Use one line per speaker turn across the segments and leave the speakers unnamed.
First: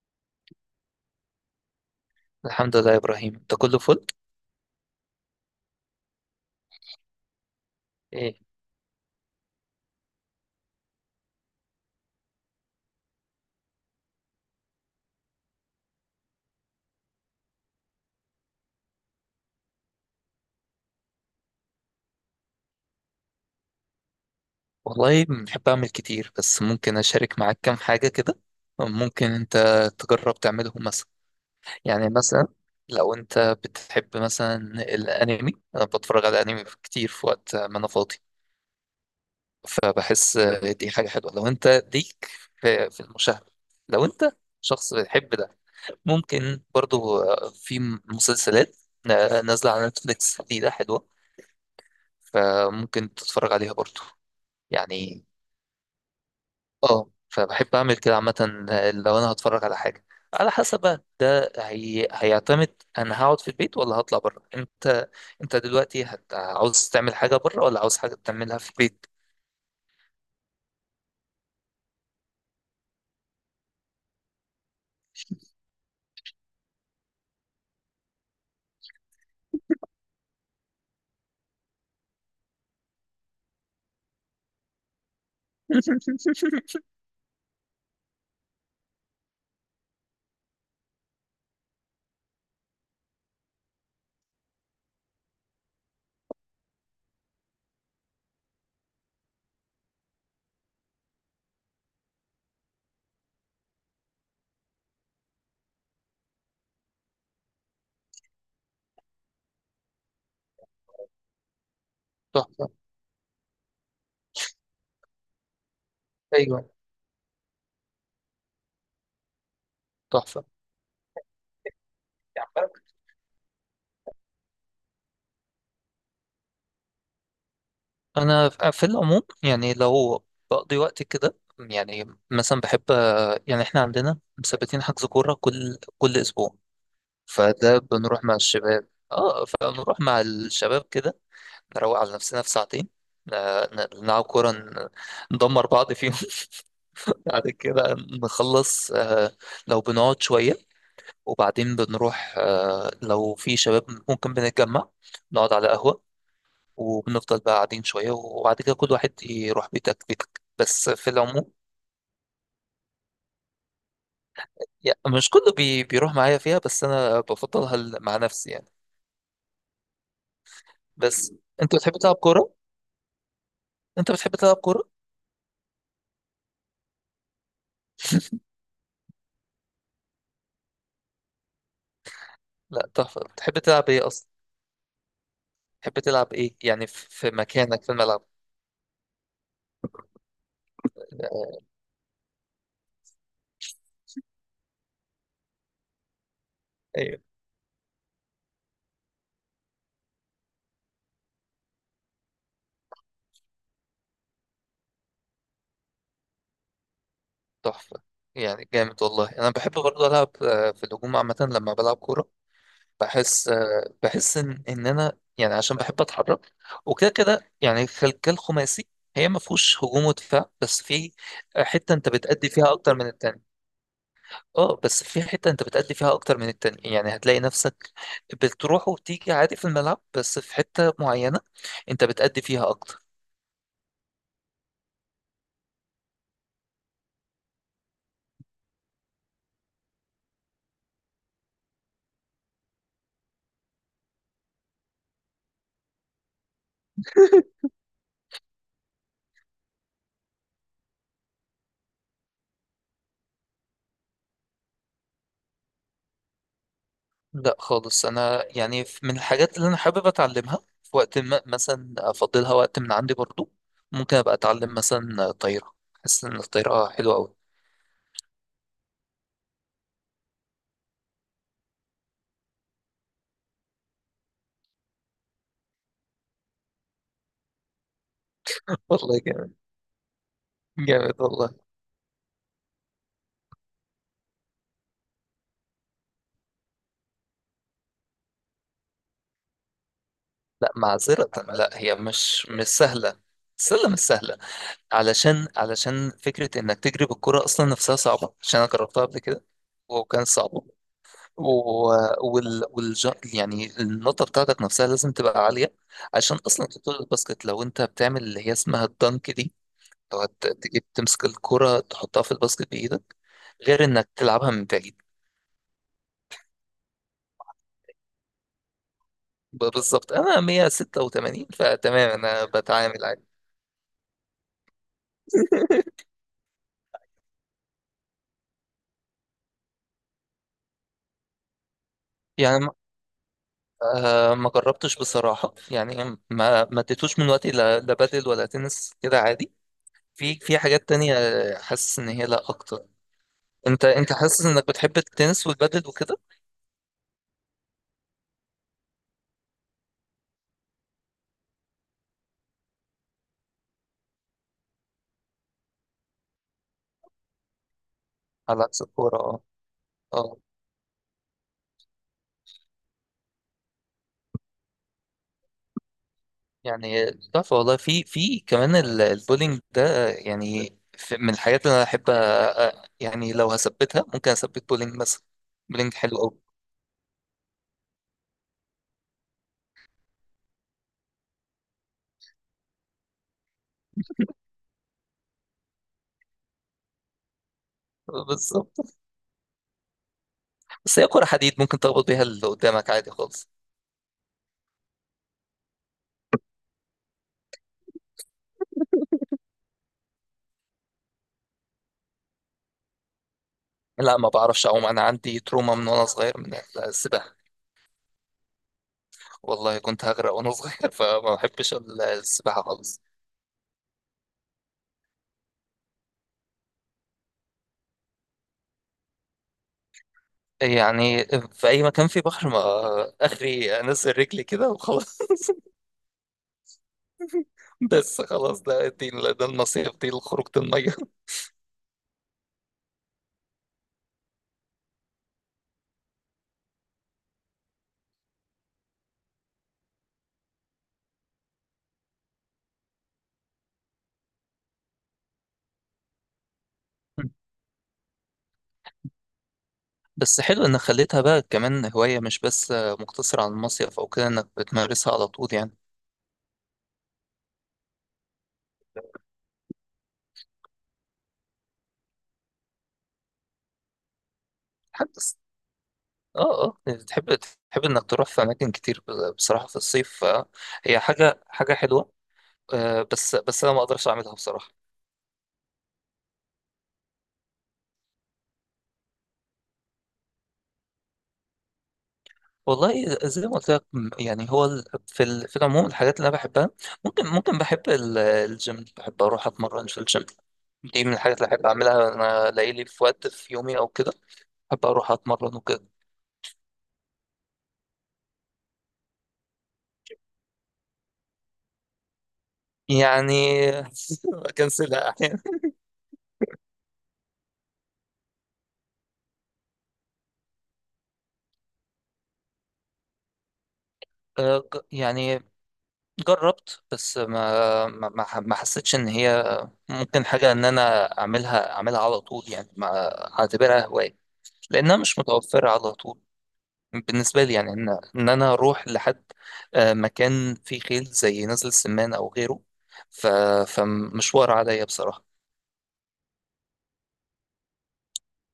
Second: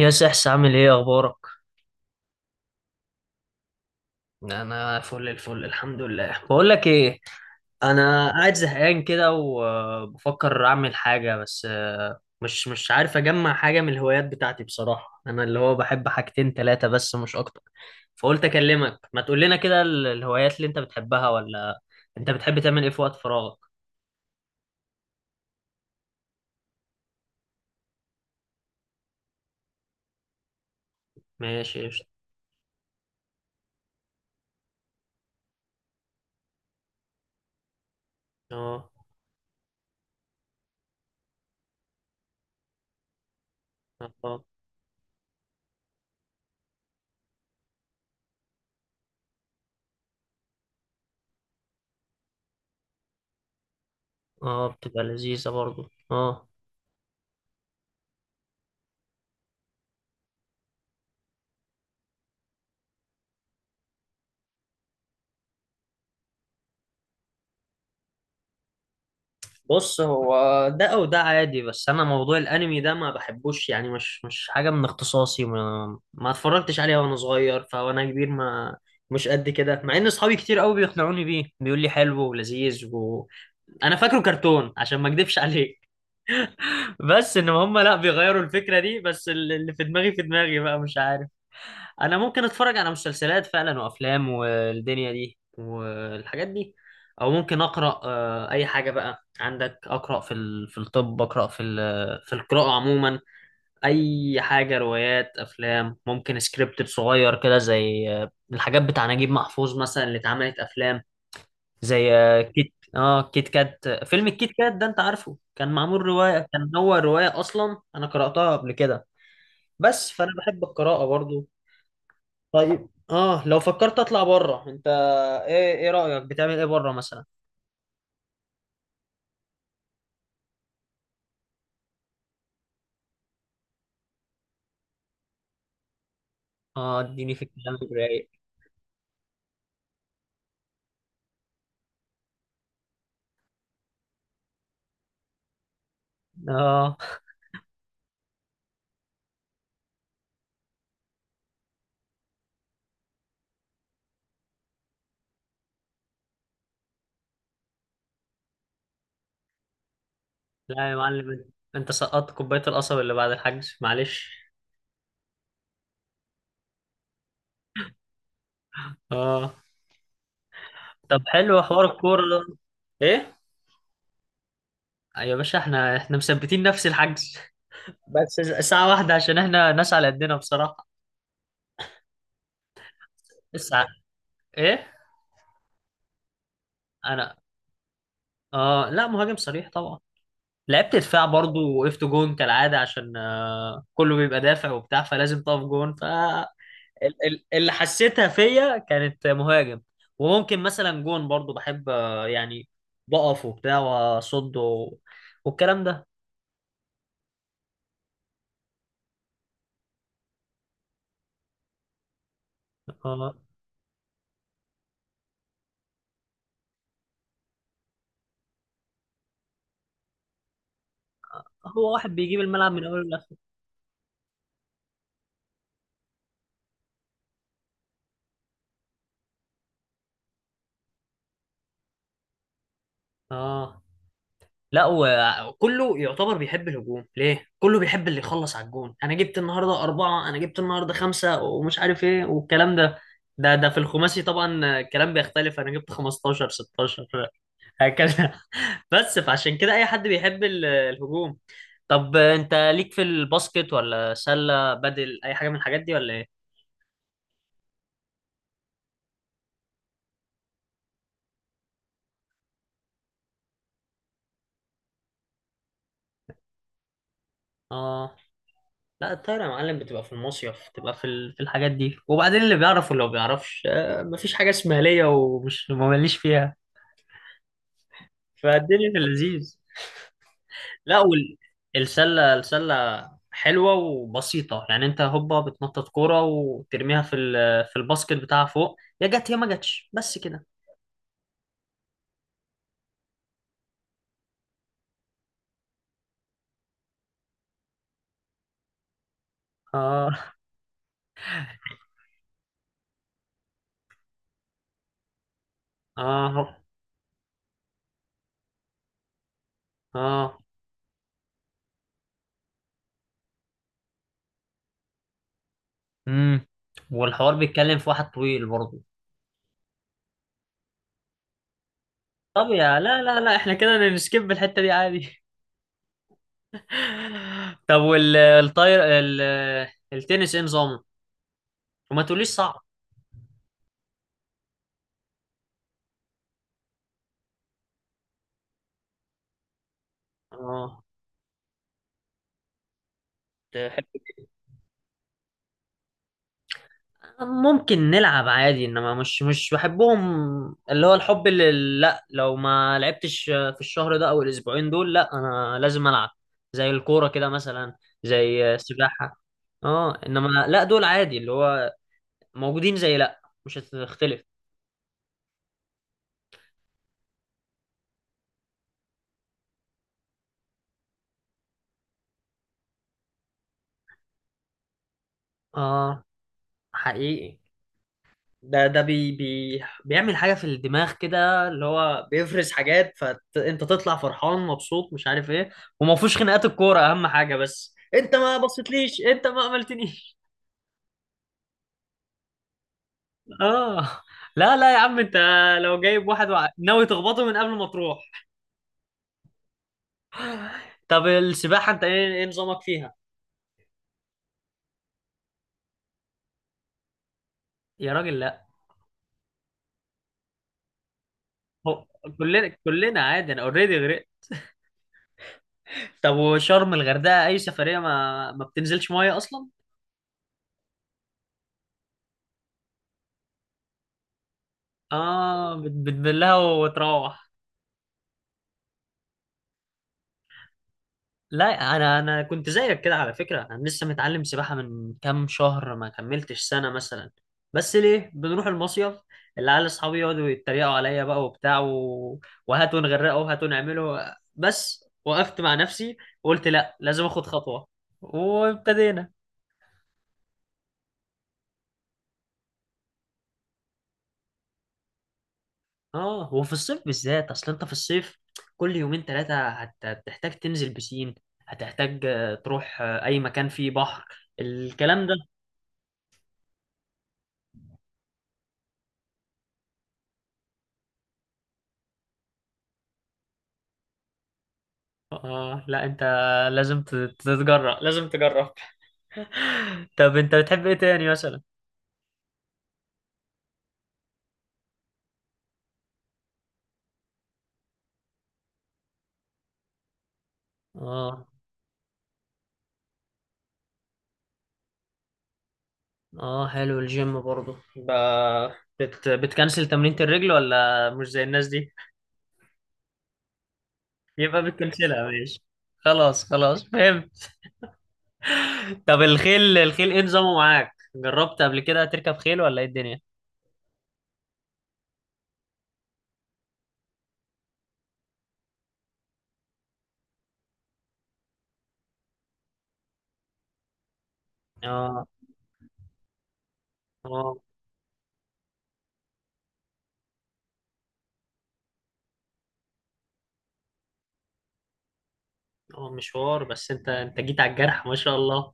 يا سحس، عامل ايه؟ اخبارك؟
الحمد لله يا إبراهيم أنت كله فل؟
انا فل الفل، الحمد لله. بقول لك ايه، انا
إيه؟
قاعد زهقان كده وبفكر اعمل حاجه، بس مش عارف اجمع حاجه من الهوايات بتاعتي. بصراحه انا اللي هو بحب حاجتين ثلاثه بس، مش اكتر. فقلت اكلمك ما تقول لنا كده الهوايات اللي انت بتحبها ولا. انت بتحب تعمل ايه في وقت فراغك؟
والله بحب أعمل كتير، بس ممكن أشارك معاك كام حاجة كده. ممكن أنت تجرب تعملهم مثلا.
ماشي، قشطة.
يعني مثلا لو أنت بتحب مثلا الأنمي، أنا بتفرج على أنمي كتير في وقت ما أنا فاضي،
اه،
فبحس دي حاجة حلوة لو أنت ليك في المشاهدة. لو أنت
اه،
شخص بتحب ده، ممكن برضو في مسلسلات نازلة على نتفليكس دي، ده حلوة فممكن تتفرج عليها برضو.
اه، بتبقى
يعني،
لذيذه برضو، اه.
اه فبحب اعمل كده عامة. لو انا هتفرج على حاجة، على حسب بقى هيعتمد انا هقعد في البيت ولا هطلع بره. انت دلوقتي عاوز تعمل حاجة بره ولا عاوز حاجة تعملها في البيت؟
بص، هو ده او ده عادي، بس انا موضوع الانمي ده ما بحبوش، يعني مش حاجه من اختصاصي، ما اتفرجتش عليها وانا صغير، فوانا كبير ما مش قد كده، مع ان اصحابي كتير قوي بيقنعوني بيه، بيقول لي حلو ولذيذ انا فاكره كرتون عشان ما اكدبش عليك. بس ان هم لا بيغيروا الفكره دي، بس اللي في دماغي في دماغي بقى مش عارف. انا ممكن اتفرج على مسلسلات فعلا وافلام والدنيا دي والحاجات دي، او ممكن اقرا، اي حاجه بقى عندك، اقرا في في الطب، اقرا في في القراءه عموما، اي حاجه، روايات، افلام، ممكن سكريبت صغير كده زي الحاجات بتاع نجيب محفوظ مثلا، اللي اتعملت افلام، زي
تحفة.
كيت كات، فيلم الكيت كات ده، انت عارفه كان معمول روايه،
ايوه،
كان هو روايه اصلا، انا قراتها قبل كده. بس فانا
تحفة.
بحب القراءه برضو.
يعني
طيب، لو فكرت اطلع بره انت، ايه رايك؟ بتعمل ايه بره مثلا؟
انا في العموم، يعني لو بقضي وقت كده، يعني مثلا بحب، يعني احنا عندنا مثبتين حجز كورة كل اسبوع.
اه، اديني في الكلام
فده بنروح
الرايق.
مع الشباب اه فبنروح مع الشباب كده، نروق على نفسنا في ساعتين، ن- نلعب كورة، ندمر بعض فيهم.
اه،
بعد كده نخلص، لو بنقعد شوية وبعدين بنروح، لو في شباب ممكن بنتجمع نقعد على قهوة وبنفضل بقى قاعدين شوية، وبعد كده كل واحد يروح بيتك بيتك. بس
لا يا
في
معلم، انت
العموم
أنت سقطت كوبايه القصب اللي بعد الحجز، معلش.
يعني مش كله بيروح معايا فيها، بس أنا بفضلها مع نفسي يعني.
اه، طب
بس
حلو
أنت
حوار
بتحب تلعب
الكوره
كورة؟
ده. ايه؟
أنت بتحب تلعب كورة؟
يا باشا، احنا مثبتين نفس الحجز. بس ساعه واحده، عشان احنا ناس على قدنا بصراحه.
لا تحفة، بتحب تلعب
الساعه؟
إيه أصلا؟
ايه؟
بتحب تلعب إيه يعني في
انا،
مكانك في الملعب؟
اه لا، مهاجم صريح طبعا. لعبت دفاع برضو، وقفت جون كالعاده عشان كله بيبقى دافع وبتاع، فلازم تقف جون.
ايوه،
اللي حسيتها فيا كانت مهاجم. وممكن مثلا جون برضو، بحب يعني بقف وبتاع، واصد و- والكلام ده.
تحفة. يعني جامد والله، انا بحب برضه العب في الهجوم عامة لما بلعب كورة.
آه،
بحس ان انا، يعني عشان بحب اتحرك وكده كده، يعني الخلية الخماسي هي ما فيهوش هجوم ودفاع، بس في
هو
حتة انت
واحد بيجيب
بتأدي فيها
الملعب من
اكتر
اوله
من
لاخره.
التاني. اه، بس في حتة انت بتأدي فيها اكتر من التاني، يعني هتلاقي نفسك بتروح وتيجي عادي في الملعب، بس في حتة معينة انت بتأدي فيها اكتر.
اه، لا، وكله يعتبر بيحب الهجوم، ليه كله بيحب اللي يخلص على الجون. انا جبت النهارده أربعة، انا جبت النهارده خمسة، ومش عارف ايه والكلام ده. ده في الخماسي، طبعا الكلام بيختلف، انا جبت 15 16 هكذا. بس فعشان كده اي حد بيحب الهجوم. طب انت ليك في الباسكت، ولا سلة، بدل اي حاجة من الحاجات دي، ولا ايه؟
لا خالص، انا يعني من الحاجات اللي انا حابب اتعلمها في وقت ما، مثلا افضلها وقت من عندي برضو، ممكن ابقى اتعلم مثلا طايره. حاسس ان الطايره حلوه قوي.
اه، لا، الطايرة يا معلم بتبقى في المصيف، بتبقى في في الحاجات دي. وبعدين اللي بيعرف واللي ما بيعرفش، مفيش حاجة اسمها ليا ومش ماليش فيها، فالدنيا في
والله جامد،
اللذيذ. لا،
جامد والله.
السلة، السلة حلوة وبسيطة، يعني انت هوبا بتنطط كورة وترميها في في الباسكت بتاعها فوق، يا جت يا ما جتش، بس كده.
لا معذره، لا هي مش سهله، السله مش سهله. علشان فكره انك تجري بالكره اصلا نفسها صعبه، عشان انا جربتها قبل كده وكان
اه،
صعب، و- وال والج... يعني النقطة بتاعتك نفسها لازم تبقى عالية، عشان
اه،
أصلا تطول الباسكت لو أنت بتعمل اللي هي اسمها الدنك دي. لو
اه،
تجيب تمسك الكرة تحطها في الباسكت بإيدك، غير إنك تلعبها من بعيد.
امم والحوار بيتكلم في واحد طويل برضه.
بالظبط، أنا 186 فتمام، أنا
طب، يا لا
بتعامل
لا
عادي.
لا، احنا كده نسكيب الحتة دي عادي. طب والطاير، التنس، ايه نظامه؟ وما تقوليش صعب.
يعني ما جربتش بصراحة، يعني ما اديتوش من وقتي لا بادل ولا تنس كده عادي. في
اه.
حاجات تانية، حاسس إن هي لا أكتر.
تحب
انت حاسس انك بتحب التنس والبادل وكده؟
ممكن نلعب عادي، انما مش بحبهم. اللي هو الحب اللي، لا، لو ما لعبتش في الشهر ده او الاسبوعين دول، لا انا لازم العب، زي الكورة كده مثلا، زي
على عكس الكوره
السباحة.
اه.
اه، انما
اه،
لا، دول عادي، اللي هو موجودين زي، لا مش هتختلف.
يعني تحفه والله. في كمان البولينج ده، يعني في من الحاجات اللي انا احب يعني، لو هثبتها ممكن اثبت بولينج مثلا. بولينج
اه،
حلو قوي.
حقيقي. ده بي بيعمل حاجة في الدماغ كده، اللي هو بيفرز حاجات، فانت تطلع فرحان مبسوط مش عارف ايه، وما فيهوش خناقات الكورة، اهم حاجة. بس انت ما
بالظبط،
بصيتليش، انت ما عملتنيش.
بس هي كره حديد ممكن تخبط بيها اللي قدامك عادي خالص.
اه، لا لا يا عم، انت لو جايب واحد ناوي تخبطه من قبل ما تروح. طب السباحة، انت ايه نظامك فيها؟
لا ما بعرفش اعوم، انا عندي تروما من وانا صغير من السباحه،
يا راجل، لا.
والله كنت هغرق وانا صغير. فما بحبش
هو كلنا،
السباحه
كلنا
خالص.
عادي، انا اوريدي غرقت. طب وشرم الغردقة اي سفرية، ما بتنزلش مية اصلا.
يعني في أي مكان في بحر، ما آخري أنزل رجلي كده وخلاص.
اه، بتبلها وتروح.
بس خلاص، ده النصيحة دي لخروجة المية.
لا، انا كنت زيك كده على فكره، انا لسه متعلم سباحه من كام شهر، ما كملتش سنه مثلا. بس ليه بنروح المصيف، العيال اصحابي يقعدوا يتريقوا عليا بقى وبتاع وهاتوا نغرقه وهاتوا نعمله، بس وقفت مع نفسي وقلت لا، لازم اخد خطوه، وابتدينا.
بس حلو إنك خليتها بقى كمان هواية، مش بس مقتصرة على المصيف أو كده، إنك بتمارسها على طول يعني.
اه، وفي الصيف بالذات، اصل انت في الصيف كل يومين ثلاثه هتحتاج تنزل بسين، هتحتاج تروح اي مكان فيه بحر، الكلام ده.
حدث. اه، اه، يعني تحب إنك تروح في أماكن كتير، بصراحة في الصيف، فهي حاجة حاجة حلوة. بس أنا ما أقدرش أعملها بصراحة.
اه، لا انت، لازم تتجرأ، لازم تجرب. طب انت بتحب ايه تاني مثلا؟
والله زي ما قلت لك، يعني هو في العموم الحاجات اللي انا بحبها، ممكن بحب الجيم، بحب اروح اتمرن في الجيم. دي من
اه،
الحاجات اللي احب اعملها، انا الاقي لي في وقت في يومي او كده، بحب اروح اتمرن وكده
اه، حلو الجيم برضه، بتكنسل تمرينة الرجل، ولا مش زي الناس دي؟
يعني.
يبقى
بكنسلها
بتكنسلها،
احيانا.
ماشي. خلاص خلاص، فهمت. طب الخيل، الخيل ايه نظامه معاك؟ جربت قبل كده تركب خيل، ولا ايه الدنيا؟
يعني جربت، بس ما حسيتش ان هي ممكن حاجه ان انا اعملها على طول، يعني ما اعتبرها هوايه، لانها
اه،
مش متوفره على طول
اه،
بالنسبة لي. يعني إن أنا أروح لحد مكان فيه خيل زي نزل السمان أو غيره، ف... فمشوار عليا بصراحة.
هو مشوار، بس انت جيت على الجرح ما شاء الله.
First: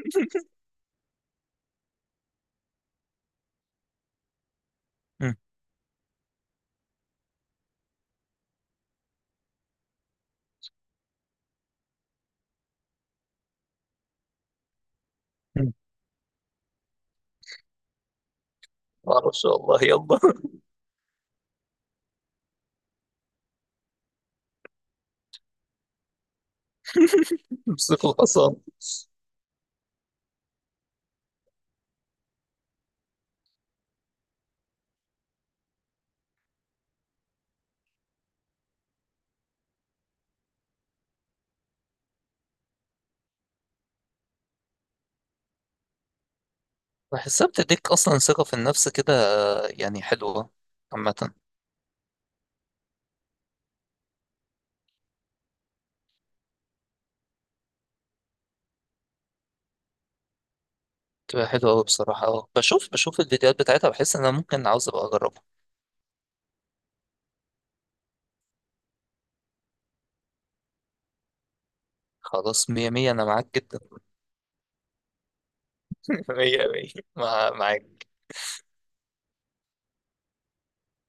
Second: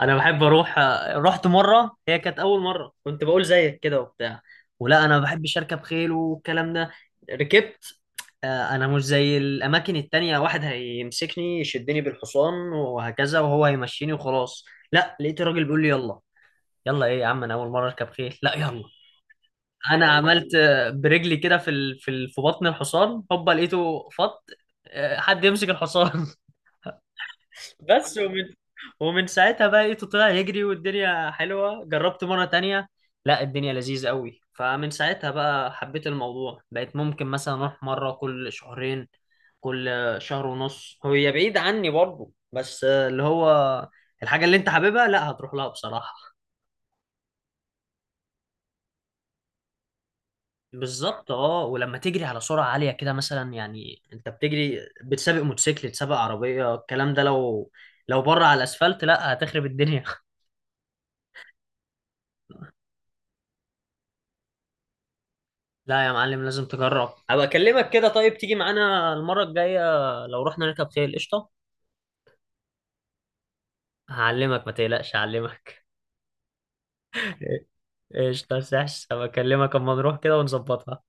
انا بحب اروح، رحت مره، هي كانت اول مره كنت بقول زيك كده وبتاع، ولا انا ما
مم.
بحبش اركب خيل والكلام ده. ركبت، انا مش زي الاماكن التانية، واحد هيمسكني يشدني بالحصان وهكذا، وهو هيمشيني وخلاص، لا، لقيت الراجل
مم.
بيقول لي يلا. يلا ايه يا عم؟ انا اول مره اركب خيل، لا يلا.
معرفش والله،
انا
يلا.
عملت برجلي كده في ال- في ال- في بطن الحصان، هوبا لقيته فط. حد يمسك الحصان.
امسك
بس، ومن
الحصان.
ومن ساعتها بقى لقيته طلع يجري، والدنيا حلوة. جربت مرة تانية، لا، الدنيا لذيذة قوي. فمن ساعتها بقى حبيت الموضوع، بقيت ممكن مثلا أروح مرة كل شهرين، كل شهر ونص، هي بعيد عني برضه، بس اللي هو الحاجة اللي أنت حاببها لا هتروح لها بصراحة.
بحسها بتديك أصلا ثقة في النفس كده، يعني حلوة.
بالظبط.
عامة
اه، ولما تجري على سرعة عالية كده مثلا، يعني انت بتجري، بتسابق موتوسيكل، تسابق عربية، الكلام ده، لو بره على الاسفلت، لا هتخرب الدنيا.
بتبقى حلوة أوي بصراحة. بشوف الفيديوهات بتاعتها، بحس إن أنا ممكن عاوز أبقى أجربها.
لا يا معلم، لازم تجرب، ابقى اكلمك كده. طيب تيجي معانا المرة الجاية، لو رحنا نركب خيل؟ قشطة.
خلاص مية مية، أنا معاك جدا.
هعلمك، ما تقلقش، هعلمك.
مية مية، معاك.
قشطة يا سحس، هبقى اكلمك اما نروح كده ونظبطها.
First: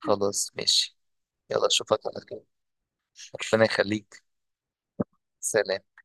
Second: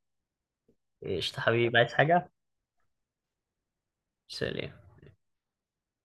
خلاص ماشي،
قشطة
يلا
حبيبي، عايز
أشوفك على
حاجة؟
خير، ربنا يخليك.
سلام.
سلام.